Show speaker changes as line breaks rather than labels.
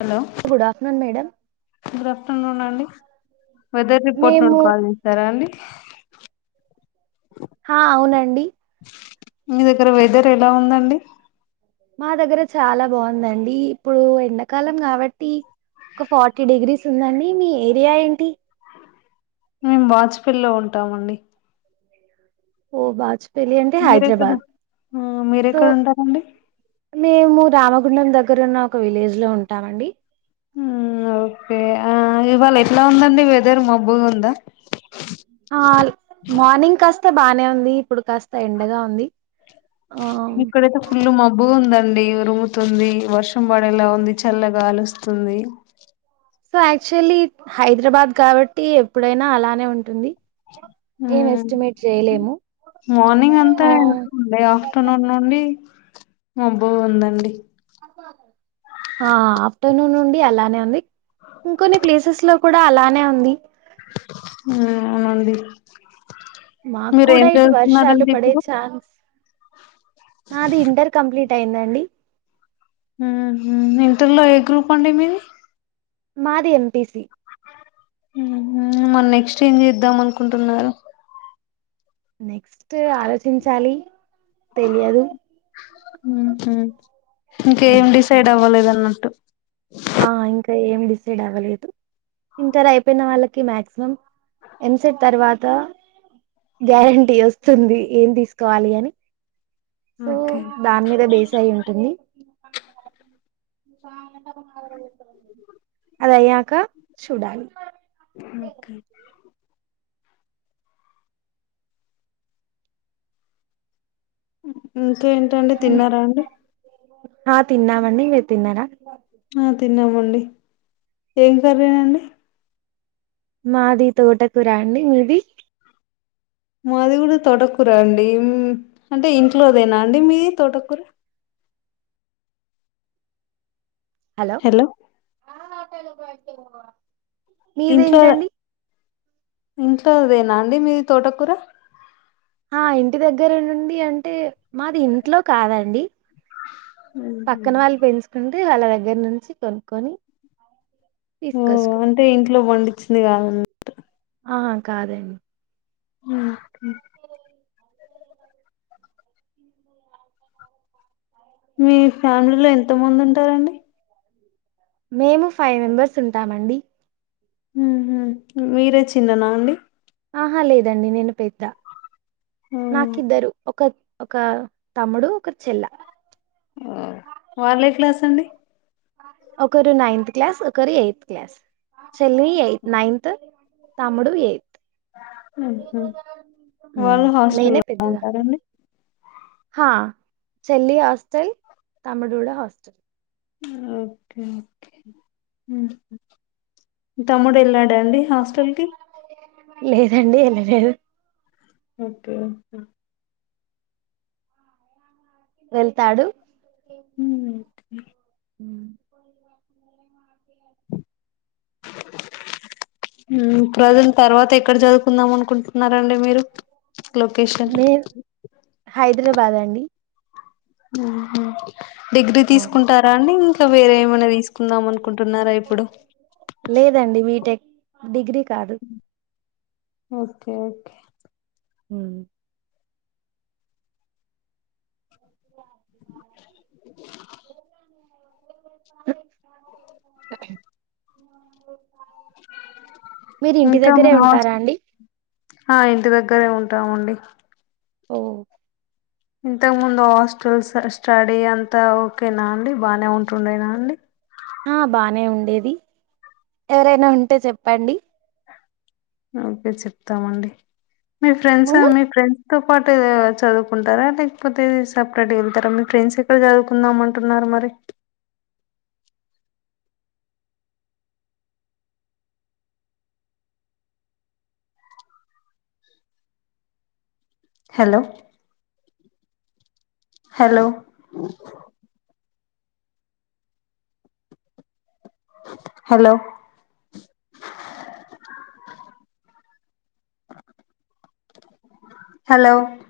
Hello
good afternoon madam
good afternoon అండి weather report
మేము
నుండి కాల్ చేశారా అండి
ఆ అవునండి
మీ దగ్గర వెదర్ ఎలా ఉందండి
మా దగ్గర చాలా బాగుందండి. ఇప్పుడు ఎండాకాలం కాబట్టి ఒక ఫార్టీ డిగ్రీస్ ఉందండి. మీ ఏరియా ఏంటి
మేము వాజపేల్ లో ఉంటామండి
ఓ వాచ్ పెళ్ళి అంటే
మీరెక్కడ
హైదరాబాద్
ఆ
సో
మీరెక్కడ ఉంటారండి
మేము రామగుండం దగ్గర ఉన్న ఒక విలేజ్ లో ఉంటామండి.
ఓకే ఆ ఇవాళ ఎట్లా ఉందండి. వెదర్ మబ్బుగ ఉందా
ఆ మార్నింగ్ కాస్త బానే ఉంది. ఇప్పుడు కాస్త ఎండగా ఉంది. ఆ
ఇక్కడయితే ఫుల్లు మబ్బు ఉంద డి ఉరుముతుంది వర్షం పడేలా ఉంది చల్లగాలుస్తుంది
సో యాక్చువల్లీ హైదరాబాద్ కాబట్టి ఎప్పుడైనా అలానే ఉంటుంది. ఏం
మ్
ఎస్టిమేట్ చేయలేము.
మార్నింగ్ అంతా
ఆ
డే ఆఫ్టర్నూన్ నుండి మబ్బుగ ఉందండి.
ఆ ఆఫ్టర్నూన్ నుండి అలానే ఉంది ఇంకొన్ని ప్లేసెస్ లో కూడా అలానే ఉంది
ఊ అవునండి
మాకు
మీరు
కూడా
ఏం
ఇటు వర్షాలు
చదుతున్నారండి
పడే
ఇప్పుడు
ఛాన్స్ నాది ఇంటర్ కంప్లీట్ అయిందండి.
ఉహు ఇంటర్లో ఏ గ్రూప్ అండి మీది
మాది ఎంపిసి
ఉహు మల్ నెక్స్ట్ ఏం చేద్దాం అనుకుంటున్నారు.
నెక్స్ట్ ఆలోచించాలి తెలియదు
ఊహు ఇంకేం డిసైడ్ అవ్వలేదం న్నట్టు
ఆ ఇంకా ఏమి డిసైడ్ అవ్వలేదు ఇంటర్ అయిపోయిన వాళ్ళకి మాక్సిమం ఎంసెట్ తర్వా తా గ్యారంటీ వస్తుంది ఏం తీసుకోవాలి అని సో
ఓకే
దాని మీదే బేస్ అయి ఉంటుంది అది అయ్యాక చూడాలి
ఓకే ఇంకేంటండి తిన్నారా అండి
ఆ తిన్నామండి మీరు తిన్నారా
ఆ తిన్నామండి ఏం కర్రీ అండి
మాది తోటకూర అండి మీది
మాది గుడా తోటకూరే అండి అంటే ఇంట్లోదేనా అండి మీది తోటకూర హలో ఇంట్లో
మీదేంటండి
ఇంట్లోదేనా అండి మీది తోటకూర
ఆ ఇంటి దగ్గర నుండి అంటే మాది ఇంట్లో కాదండి
ఉహు
పక్కన వాళ్ళు పెంచుకుంటే వాళ్ళ దగ్గర నుంచి కొనుక్కొని
ఓ
తీసుకొచ్చుకున్నాం
అంటే ఇంట్లో బండిచ్చింది కాదన్నట్టు
అహా కాదండి
అ మీ ఫ్యామిలీలో ఎంత మంది ఉంటారండి
మేము ఫైవ్ మెంబెర్స్ ఉంటామండి
ఊహు మీరే చిన్ననా అండి
ఆహా లేదండి నేను పెద్ద నాకిద్దరు ఒక ఒక తమ్ముడు ఒక చెల్ల
ఓ వాళ్ళే క్లాస్ అండి
ఒకరు నైన్త్ క్లాస్ ఒకరు ఎయిత్ క్లాస్ చెళ్ళి ఎయి నైన్త్ తమ్ముడు ఏ
ఉహు వాళ్ళు
నేనే
హాస్టల్లో
పెద్దదాన్ని
ఉంటారండి
హా చెెల్లి హాస్టల్ తమ్ముడు గూడా హాస్టల్
ఓకే ఓకే ఉమ్ మీ తమ్ముడు ఎళ్ళాడా అండి హాస్టల్ కి
లేదండి ఎళ్ళలేరు
ఓకే ఓకే
వెళ్తాడు
ఉమ్ నైటుకి
ఉమ్
ఉ ప్రజెంట్ తర్వాత ఎక్కడ జదువుకుందాం అనుకుంటున్నారండి మీరు లోకేషన్
నేను హైదరాబాద్ అండి
ఊహు డిగ్రీ
ఆ
తీసుకుంటారా అండి ఇంకా వేరే ఏమైనా తీసుకుందాం అనుకుంటున్నారా ఇప్పుడు
లేదండి బీటెక్ డిగ్రీ కాదు
ఒకే ఓకే
ఉమ్ మీరి ఇంటి
ఇంకా మా
దగ్గరే
హాస్
ఉంటారా అండి
ఆ ఇంటి దగ్గరే ఉంటాముండి.
ఓ
ఇంతకు ముందు ఓస్టల్స్ స్టడీ అంతా ఓకేనా అండి, బానే ఉంటుండేనా అండి.
ఆ బానే ఉండేది, ఎవరైనా ఉంటే చెప్పండి.
ఓకే చెప్తామండి. మీ ఫ్రెండ్ సా, మీ ఫ్రెండ్. తో పాటే చదువుకుంటారా, లేకపోతే సప్రరేటుగా ఏళ్తారా. మీ ఫ్రెండ్స్ ఎక్కడ చదువుకుందాం అంటున్నారు. మరి
అ
హలో హలో హలో హలో